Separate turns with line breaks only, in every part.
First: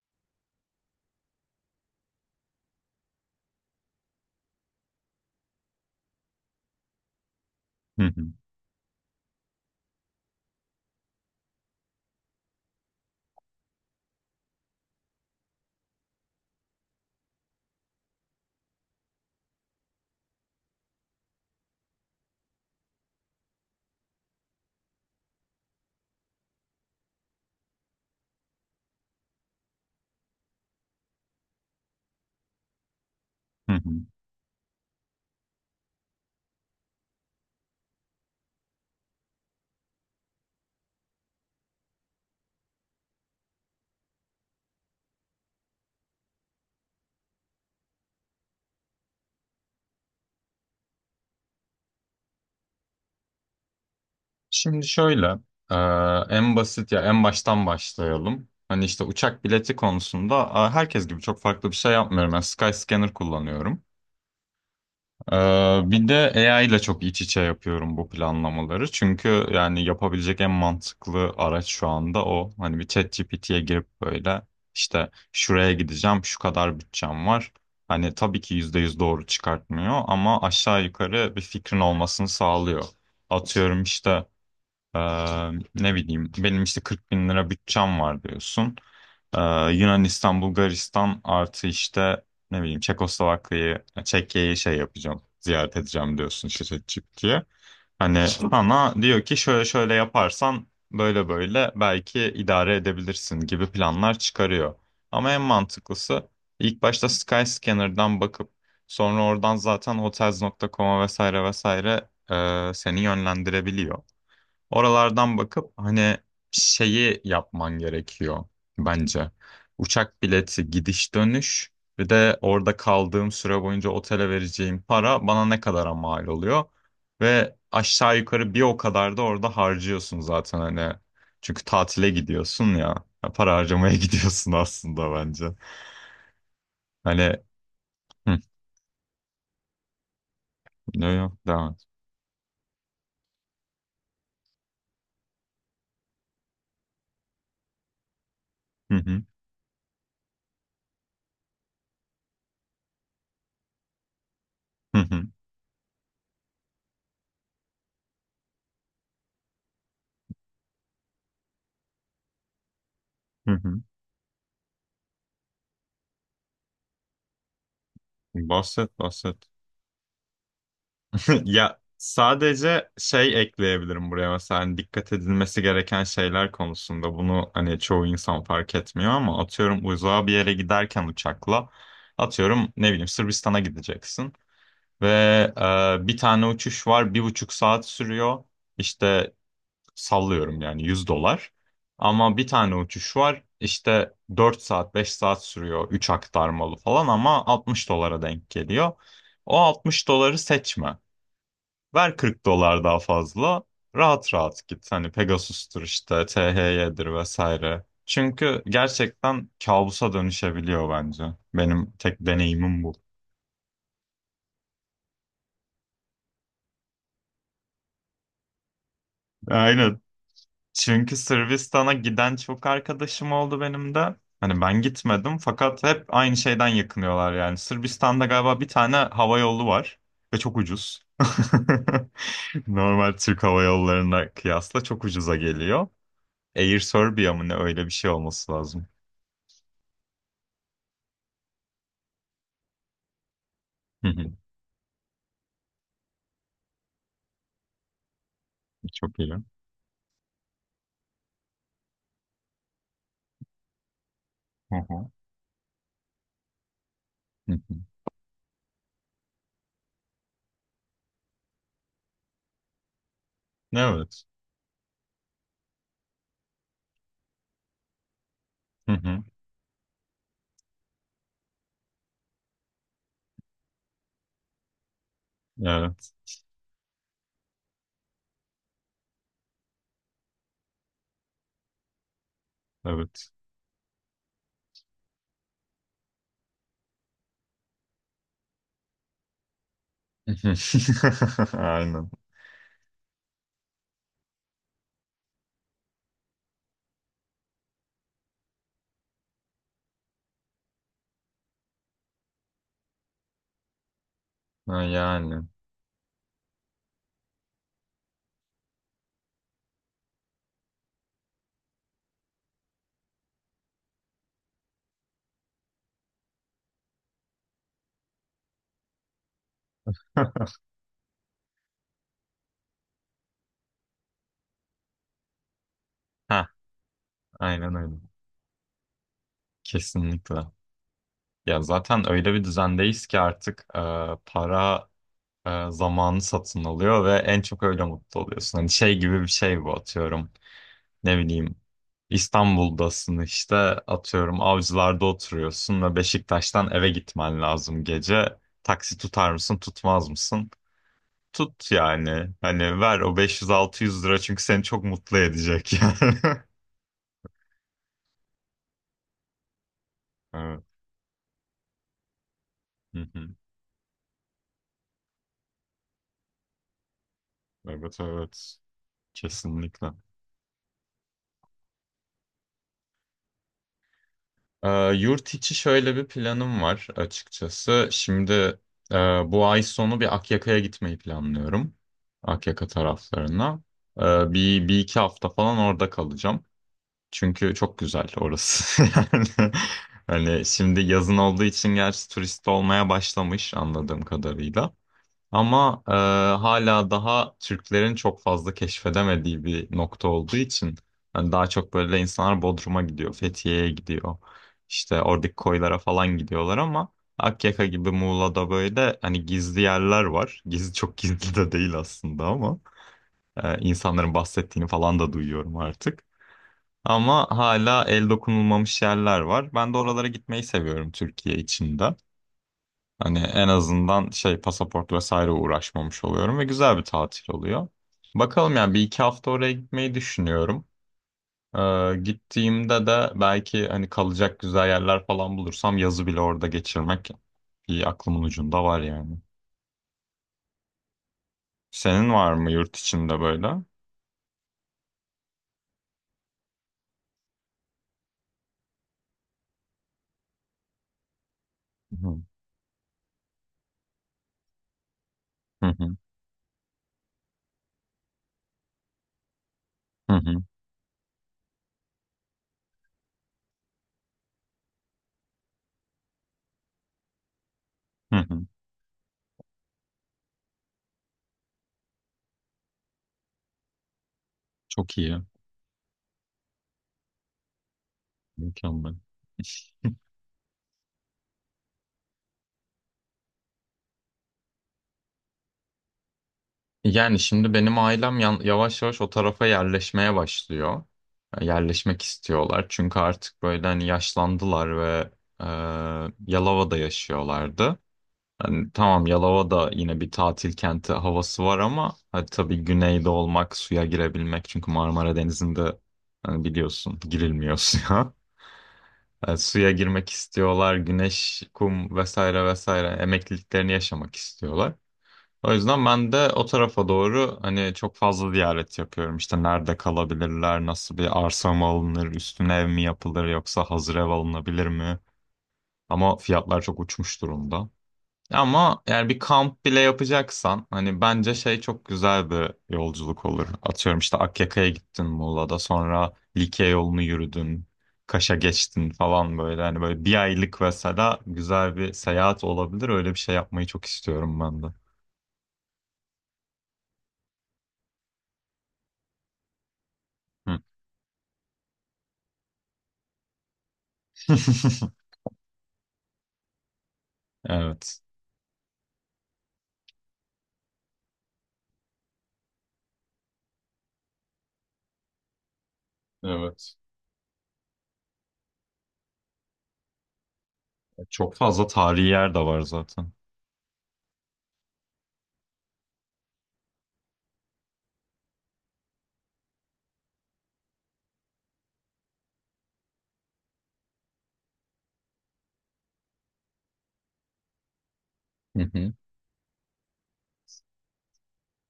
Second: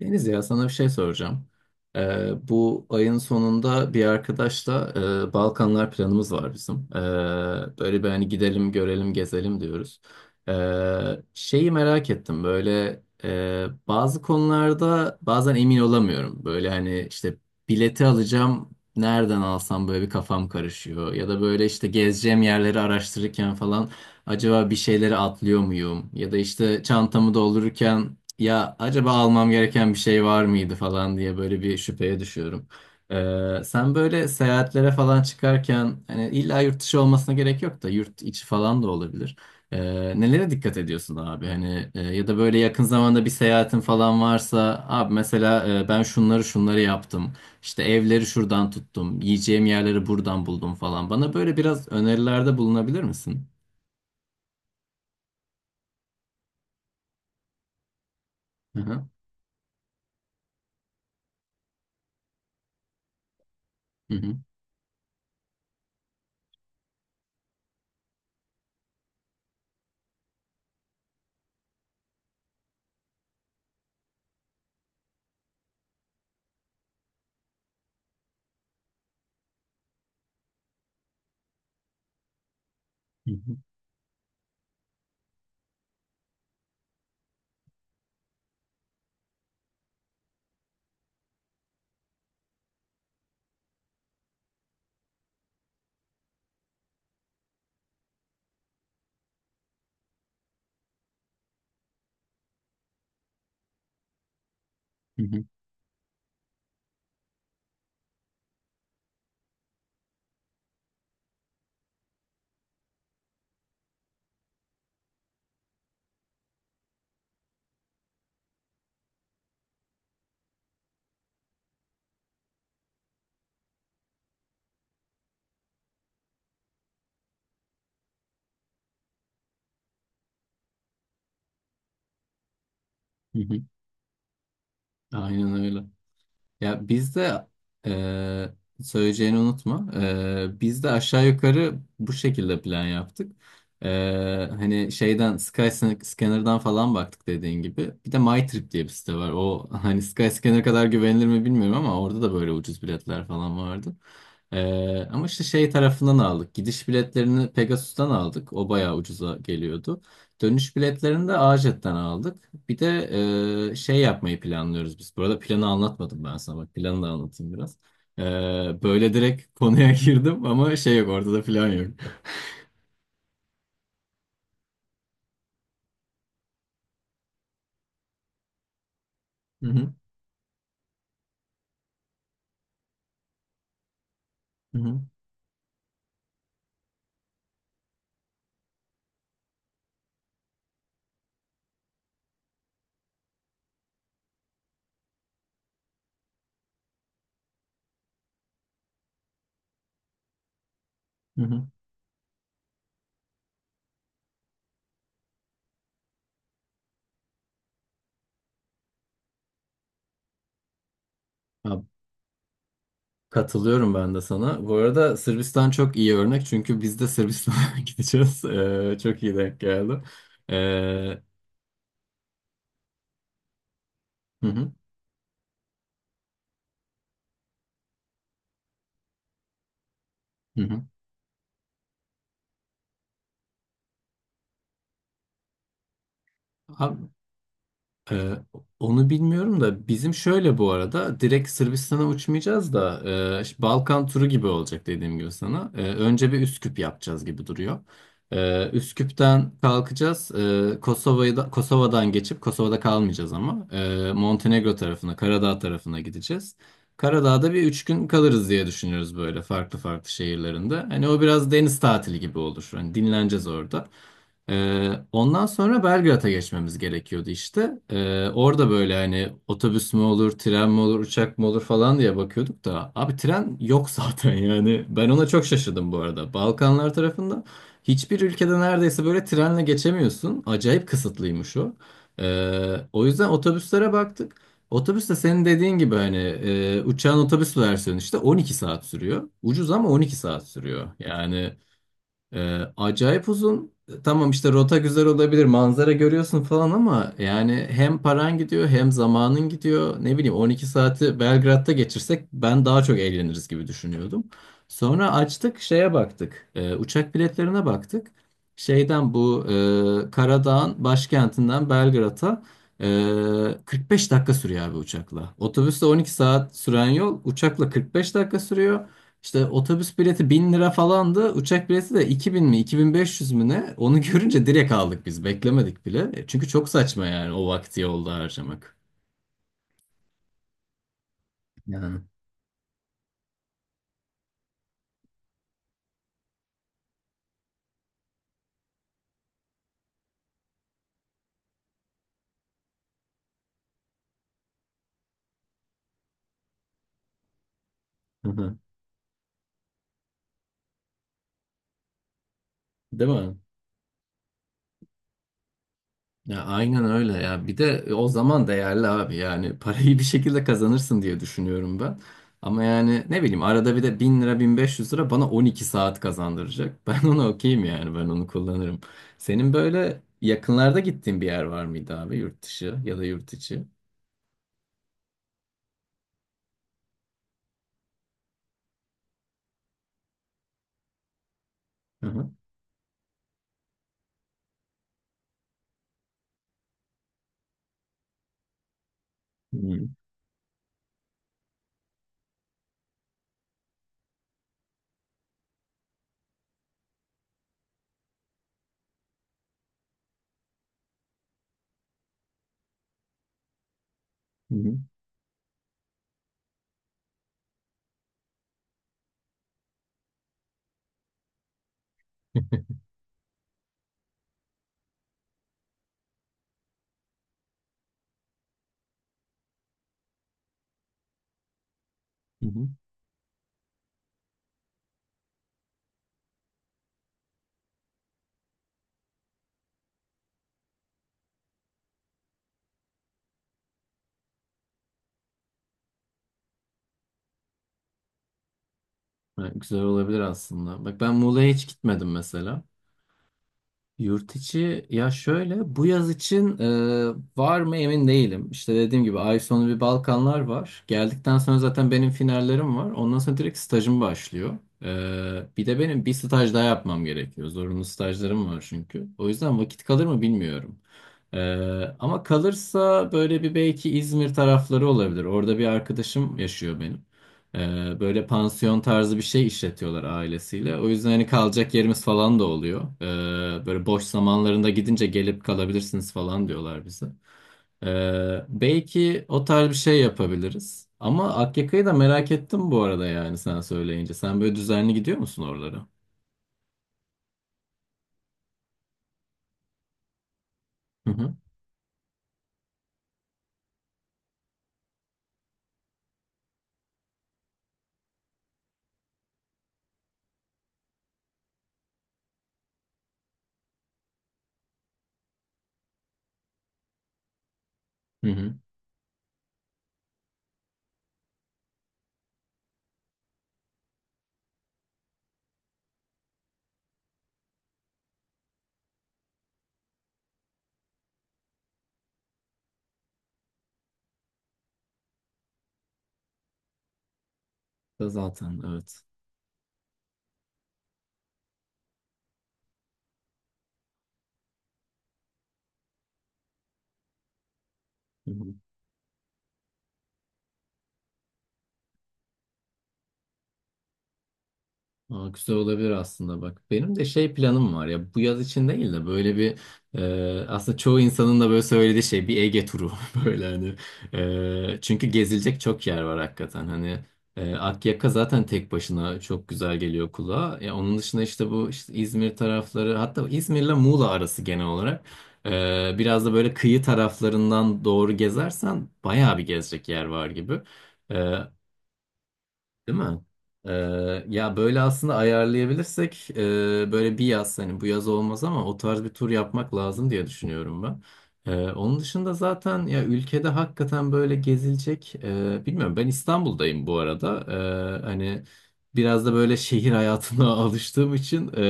Deniz ya sana bir şey soracağım. Bu ayın sonunda bir arkadaşla Balkanlar planımız var bizim. Böyle
Hı
bir hani
hı,
gidelim, görelim, gezelim diyoruz. Şeyi merak ettim böyle bazı konularda bazen emin olamıyorum. Böyle hani işte bileti alacağım nereden alsam böyle bir kafam karışıyor. Ya da böyle işte gezeceğim yerleri araştırırken falan acaba bir şeyleri atlıyor muyum? Ya da işte çantamı doldururken ya acaba almam gereken bir şey var mıydı falan diye böyle bir şüpheye düşüyorum.
hı hı.
Sen böyle seyahatlere falan çıkarken hani illa yurt dışı olmasına gerek yok da yurt içi falan da olabilir. Nelere dikkat ediyorsun abi? Hani ya da böyle yakın zamanda bir seyahatin falan varsa abi mesela ben şunları şunları yaptım. İşte evleri şuradan tuttum. Yiyeceğim yerleri buradan buldum falan. Bana böyle biraz önerilerde bulunabilir misin?
Şimdi şöyle, e, en basit ya en baştan başlayalım.
Hı
Hani işte
hı.
uçak bileti konusunda herkes gibi çok farklı bir şey yapmıyorum. Ben Skyscanner kullanıyorum.
Hı hı.
E, bir de AI ile çok iç içe yapıyorum bu planlamaları. Çünkü yani yapabilecek en mantıklı araç şu anda o. Hani bir ChatGPT'ye girip böyle işte şuraya gideceğim, şu kadar bütçem var. Hani tabii ki %100 doğru çıkartmıyor ama aşağı yukarı bir fikrin olmasını sağlıyor.
Hı hı.
Atıyorum işte. Ee, ne bileyim benim işte 40 bin lira bütçem var diyorsun. Ee, Yunanistan, Bulgaristan artı işte ne bileyim Çekoslovakya'yı, Çekya'yı şey yapacağım, ziyaret edeceğim diyorsun işte diye. Hani sana diyor ki şöyle şöyle yaparsan böyle böyle belki idare edebilirsin gibi planlar çıkarıyor.
Hı
Ama en
hı.
mantıklısı ilk başta Skyscanner'dan bakıp sonra oradan zaten hotels.com'a vesaire vesaire seni yönlendirebiliyor. Oralardan bakıp hani şeyi yapman gerekiyor bence. Uçak bileti gidiş dönüş bir de orada kaldığım süre boyunca otele vereceğim para bana ne kadara mal oluyor. Ve aşağı yukarı bir o kadar da orada harcıyorsun zaten hani. Çünkü tatile gidiyorsun ya. Ya
Hı
para
hı.
harcamaya gidiyorsun aslında bence.
Aynen öyle. Ya
Hani
bizde
hı,
eee söyleyeceğini unutma. Biz de
ne
aşağı
yok devam
yukarı
et.
bu şekilde plan yaptık. Hani şeyden Skyscanner'dan falan baktık dediğin gibi. Bir de MyTrip diye bir
Hı
site
hı,
var. O hani Skyscanner kadar güvenilir mi bilmiyorum ama orada da böyle ucuz biletler falan vardı.
hı hı,
Ama işte şey tarafından aldık. Gidiş biletlerini Pegasus'tan aldık. O bayağı ucuza geliyordu. Dönüş biletlerini de AJet'ten aldık. Bir de
hı hı.
şey yapmayı planlıyoruz biz. Bu arada planı anlatmadım ben sana. Bak planı da anlatayım biraz. E,
Bahset
Böyle
bahset.
direkt konuya girdim ama şey yok ortada plan
Ya
yok.
sadece şey ekleyebilirim buraya mesela hani dikkat edilmesi gereken şeyler konusunda bunu hani çoğu insan fark etmiyor ama
Hı
atıyorum
hı,
uzağa bir yere giderken uçakla atıyorum ne bileyim Sırbistan'a gideceksin
hı hı,
ve bir tane uçuş var 1,5 saat sürüyor işte sallıyorum yani 100 dolar ama bir tane uçuş var işte 4 saat 5 saat sürüyor 3 aktarmalı falan ama 60 dolara denk geliyor. O 60 doları seçme.
hı hı.
Ver 40 dolar daha fazla. Rahat rahat git. Hani Pegasus'tur işte, THY'dir vesaire. Çünkü gerçekten kabusa dönüşebiliyor bence.
Ha,
Benim tek deneyimim bu.
katılıyorum ben de sana. Bu arada Sırbistan çok iyi örnek çünkü biz de Sırbistan'a gideceğiz. Çok iyi denk
Aynen.
geldi.
Çünkü
E,
Sırbistan'a giden çok arkadaşım oldu benim de.
hı
Hani
hı,
ben gitmedim fakat hep aynı şeyden yakınıyorlar yani. Sırbistan'da galiba bir tane hava yolu var ve çok
hı hı.
ucuz. Normal Türk hava yollarına kıyasla çok ucuza geliyor. Air
Abi,
Serbia mı ne öyle bir şey
Ee,
olması lazım.
onu bilmiyorum da bizim şöyle bu arada direkt Sırbistan'a uçmayacağız da işte Balkan
Hı
turu
hı.
gibi olacak dediğim gibi sana. Önce bir Üsküp yapacağız gibi duruyor.
Çok iyi. Hı
Üsküp'ten kalkacağız. Kosova'yı da, Kosova'dan geçip Kosova'da kalmayacağız ama Montenegro
hı.
tarafına, Karadağ tarafına gideceğiz. Karadağ'da
Hı
bir
hı.
3 gün kalırız diye düşünüyoruz böyle farklı farklı şehirlerinde. Hani o biraz deniz tatili gibi olur. Hani dinleneceğiz orada.
Evet.
Ondan sonra Belgrad'a geçmemiz gerekiyordu işte. Orada
Hı
böyle
hı.
hani otobüs mü olur, tren mi olur, uçak mı olur falan diye bakıyorduk da abi tren yok zaten yani. Ben ona çok şaşırdım bu
Evet.
arada. Balkanlar tarafında hiçbir ülkede neredeyse böyle trenle geçemiyorsun. Acayip kısıtlıymış o. O yüzden
Evet.
otobüslere baktık. Otobüs de senin dediğin gibi hani uçağın otobüs versiyonu işte 12 saat sürüyor. Ucuz ama 12 saat sürüyor. Yani
Aynen.
acayip uzun. Tamam işte rota güzel olabilir, manzara görüyorsun falan ama yani hem paran gidiyor hem zamanın gidiyor. Ne bileyim 12 saati Belgrad'da geçirsek ben daha çok eğleniriz gibi düşünüyordum.
Ha,
Sonra
yani.
açtık şeye baktık. Uçak biletlerine baktık. Şeyden bu Karadağ'ın başkentinden Belgrad'a 45 dakika sürüyor abi uçakla. Otobüsle 12 saat süren yol uçakla 45 dakika sürüyor. İşte otobüs bileti 1.000 lira falandı. Uçak bileti de 2.000 mi 2.500 mü ne? Onu görünce direkt aldık biz. Beklemedik bile. Çünkü
Ha,
çok saçma yani o
aynen
vakti
öyle.
yolda harcamak.
Kesinlikle. Ya
Yani.
zaten öyle bir düzendeyiz ki artık para zamanı satın alıyor ve en çok öyle mutlu oluyorsun. Hani şey gibi bir şey bu atıyorum. Ne bileyim İstanbul'dasın işte atıyorum Avcılar'da oturuyorsun ve Beşiktaş'tan eve gitmen lazım
Hı
gece.
hı.
Taksi tutar mısın tutmaz mısın? Tut yani. Hani ver
Değil
o
mi?
500-600 lira çünkü seni çok mutlu edecek yani.
Ya aynen öyle ya. Bir de o zaman değerli abi yani parayı bir şekilde
Evet.
kazanırsın diye düşünüyorum ben. Ama
Hı
yani ne
hı.
bileyim arada bir de 1.000 lira 1.500 lira bana 12 saat kazandıracak. Ben ona okeyim yani
Evet
ben onu
evet.
kullanırım. Senin
Kesinlikle.
böyle yakınlarda gittiğin bir yer var mıydı abi yurt dışı ya da yurt içi?
Ee, yurt içi şöyle bir planım var açıkçası. Şimdi e, bu ay sonu bir Akyaka'ya gitmeyi planlıyorum. Akyaka taraflarına. Ee, bir iki hafta falan orada kalacağım. Çünkü çok güzel orası. Yani
Hı hı.
hani şimdi yazın olduğu için gerçi turist olmaya başlamış anladığım kadarıyla. Ama hala daha Türklerin çok fazla keşfedemediği bir nokta olduğu için yani daha çok böyle insanlar Bodrum'a gidiyor, Fethiye'ye gidiyor.
Hı
İşte oradaki koylara falan gidiyorlar ama Akyaka gibi Muğla'da böyle hani gizli yerler var. Gizli çok gizli de değil aslında ama insanların bahsettiğini falan da duyuyorum artık. Ama hala el dokunulmamış yerler var. Ben de oralara gitmeyi seviyorum Türkiye içinde.
hı.
Hani en azından şey pasaport vesaire uğraşmamış oluyorum ve güzel bir tatil oluyor. Bakalım yani bir iki hafta oraya gitmeyi düşünüyorum. Gittiğimde de belki hani kalacak güzel yerler falan bulursam yazı bile orada geçirmek bir aklımın ucunda var yani.
Evet, güzel olabilir aslında. Bak ben Muğla'ya hiç gitmedim
Senin var mı
mesela.
yurt içinde böyle? Hı
Yurt içi ya şöyle bu yaz için var mı emin değilim. İşte dediğim gibi ay sonu bir Balkanlar var. Geldikten sonra zaten benim
hı,
finallerim var. Ondan sonra direkt stajım başlıyor. Bir
hı
de
hı,
benim bir staj daha yapmam gerekiyor. Zorunlu stajlarım var çünkü. O yüzden vakit kalır
hı
mı
hı.
bilmiyorum. E, Ama kalırsa böyle bir belki İzmir tarafları olabilir. Orada bir arkadaşım yaşıyor benim.
Hı
Böyle
hı.
pansiyon tarzı bir şey işletiyorlar ailesiyle. O yüzden hani kalacak yerimiz falan da oluyor. Böyle boş zamanlarında
Çok
gidince
iyi.
gelip kalabilirsiniz falan diyorlar bize.
Mükemmel.
Belki o tarz bir şey yapabiliriz. Ama Akyaka'yı da merak ettim bu arada yani sen söyleyince. Sen böyle düzenli gidiyor musun oralara?
Yani şimdi benim ailem yavaş yavaş o tarafa yerleşmeye başlıyor.
Hı hı.
Yerleşmek istiyorlar. Çünkü artık böyle hani yaşlandılar ve e, Yalova'da yaşıyorlardı. Hani tamam Yalova'da yine bir tatil kenti havası var ama hadi tabii güneyde olmak, suya girebilmek. Çünkü Marmara Denizi'nde hani biliyorsun girilmiyor suya.
Hı hı.
Suya girmek istiyorlar, güneş, kum vesaire vesaire emekliliklerini yaşamak istiyorlar. O yüzden ben de o tarafa doğru hani çok fazla ziyaret yapıyorum. İşte nerede kalabilirler, nasıl bir arsa mı alınır, üstüne ev mi yapılır yoksa hazır ev alınabilir mi? Ama fiyatlar çok uçmuş durumda.
Da zaten
Ama
evet.
yani bir kamp bile yapacaksan hani bence şey çok güzel bir yolculuk olur. Atıyorum işte Akyaka'ya gittin Muğla'da sonra Likya yolunu yürüdün,
Hı
Kaş'a
hı.
geçtin falan böyle. Hani böyle bir aylık mesela güzel bir seyahat olabilir. Öyle bir şey yapmayı çok istiyorum ben de.
Aa, güzel olabilir aslında bak. Benim de şey planım var ya bu yaz için değil de böyle bir aslında çoğu insanın da böyle söylediği şey bir Ege turu böyle hani.
Hı.
Çünkü gezilecek çok yer var hakikaten hani.
Evet.
Akyaka zaten tek başına çok güzel geliyor kulağa. Ya onun dışında işte bu işte İzmir tarafları hatta İzmir'le Muğla arası genel olarak biraz da böyle
Evet.
kıyı taraflarından doğru gezersen bayağı bir gezecek yer var gibi. E,
Çok fazla tarihi yer de var
Değil
zaten.
mi? Ee, Ya böyle aslında ayarlayabilirsek böyle bir yaz hani bu yaz olmaz ama o tarz bir tur yapmak lazım diye düşünüyorum ben. Onun dışında zaten ya ülkede hakikaten böyle gezilecek bilmiyorum ben İstanbul'dayım bu arada. Hani
Hı hı.
biraz da böyle şehir hayatına alıştığım için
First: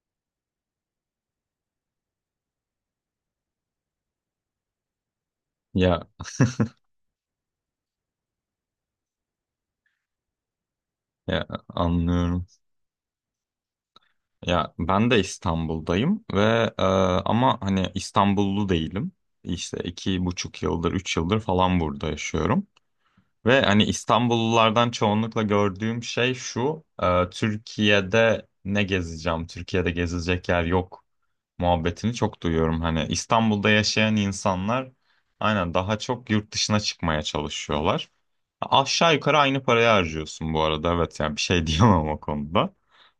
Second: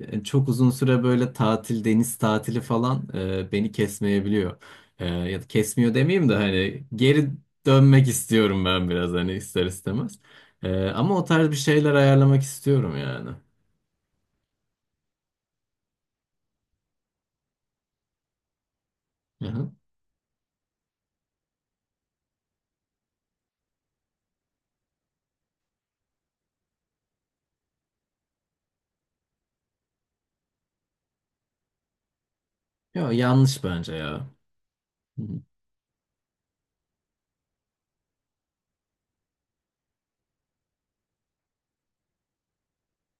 yani çok uzun süre böyle tatil deniz tatili falan beni kesmeyebiliyor. Ya da kesmiyor
Ya,
demeyeyim de hani geri dönmek istiyorum ben biraz hani ister istemez. Ama o
ya
tarz bir şeyler ayarlamak
anlıyorum.
istiyorum yani.
Ya ben de İstanbul'dayım ve e, ama hani İstanbullu değilim.
Hı hı.
İşte 2,5 yıldır, 3 yıldır falan burada yaşıyorum. Ve hani İstanbullulardan çoğunlukla gördüğüm şey şu. Türkiye'de ne gezeceğim? Türkiye'de gezilecek yer yok muhabbetini çok duyuyorum. Hani
Yo, yanlış
İstanbul'da
bence
yaşayan
ya.
insanlar
Hı hı.
aynen daha çok yurt dışına çıkmaya çalışıyorlar. Aşağı yukarı aynı parayı harcıyorsun bu arada. Evet yani bir şey diyemem o konuda.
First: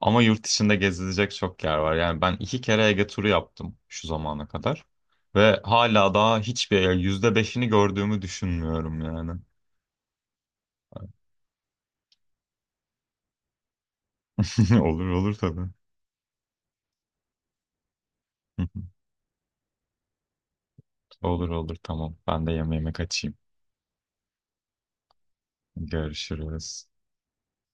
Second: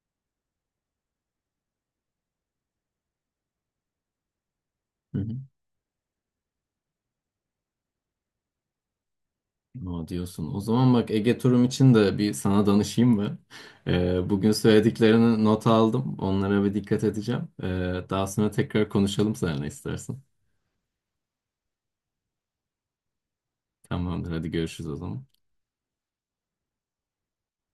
Ama yurt dışında gezilecek çok yer var. Yani ben iki kere Ege turu yaptım şu zamana kadar.
Hı hı.
Ve hala daha hiçbir yani %5'ini gördüğümü düşünmüyorum yani.
Aa, diyorsun. O zaman bak Ege turum için de bir sana danışayım mı? Bugün
Olur olur
söylediklerini
tabii.
not aldım. Onlara bir dikkat edeceğim. Daha sonra tekrar konuşalım seninle istersen.
Olur olur tamam. Ben de yemeğime kaçayım.
Tamamdır. Hadi görüşürüz o zaman.
Görüşürüz.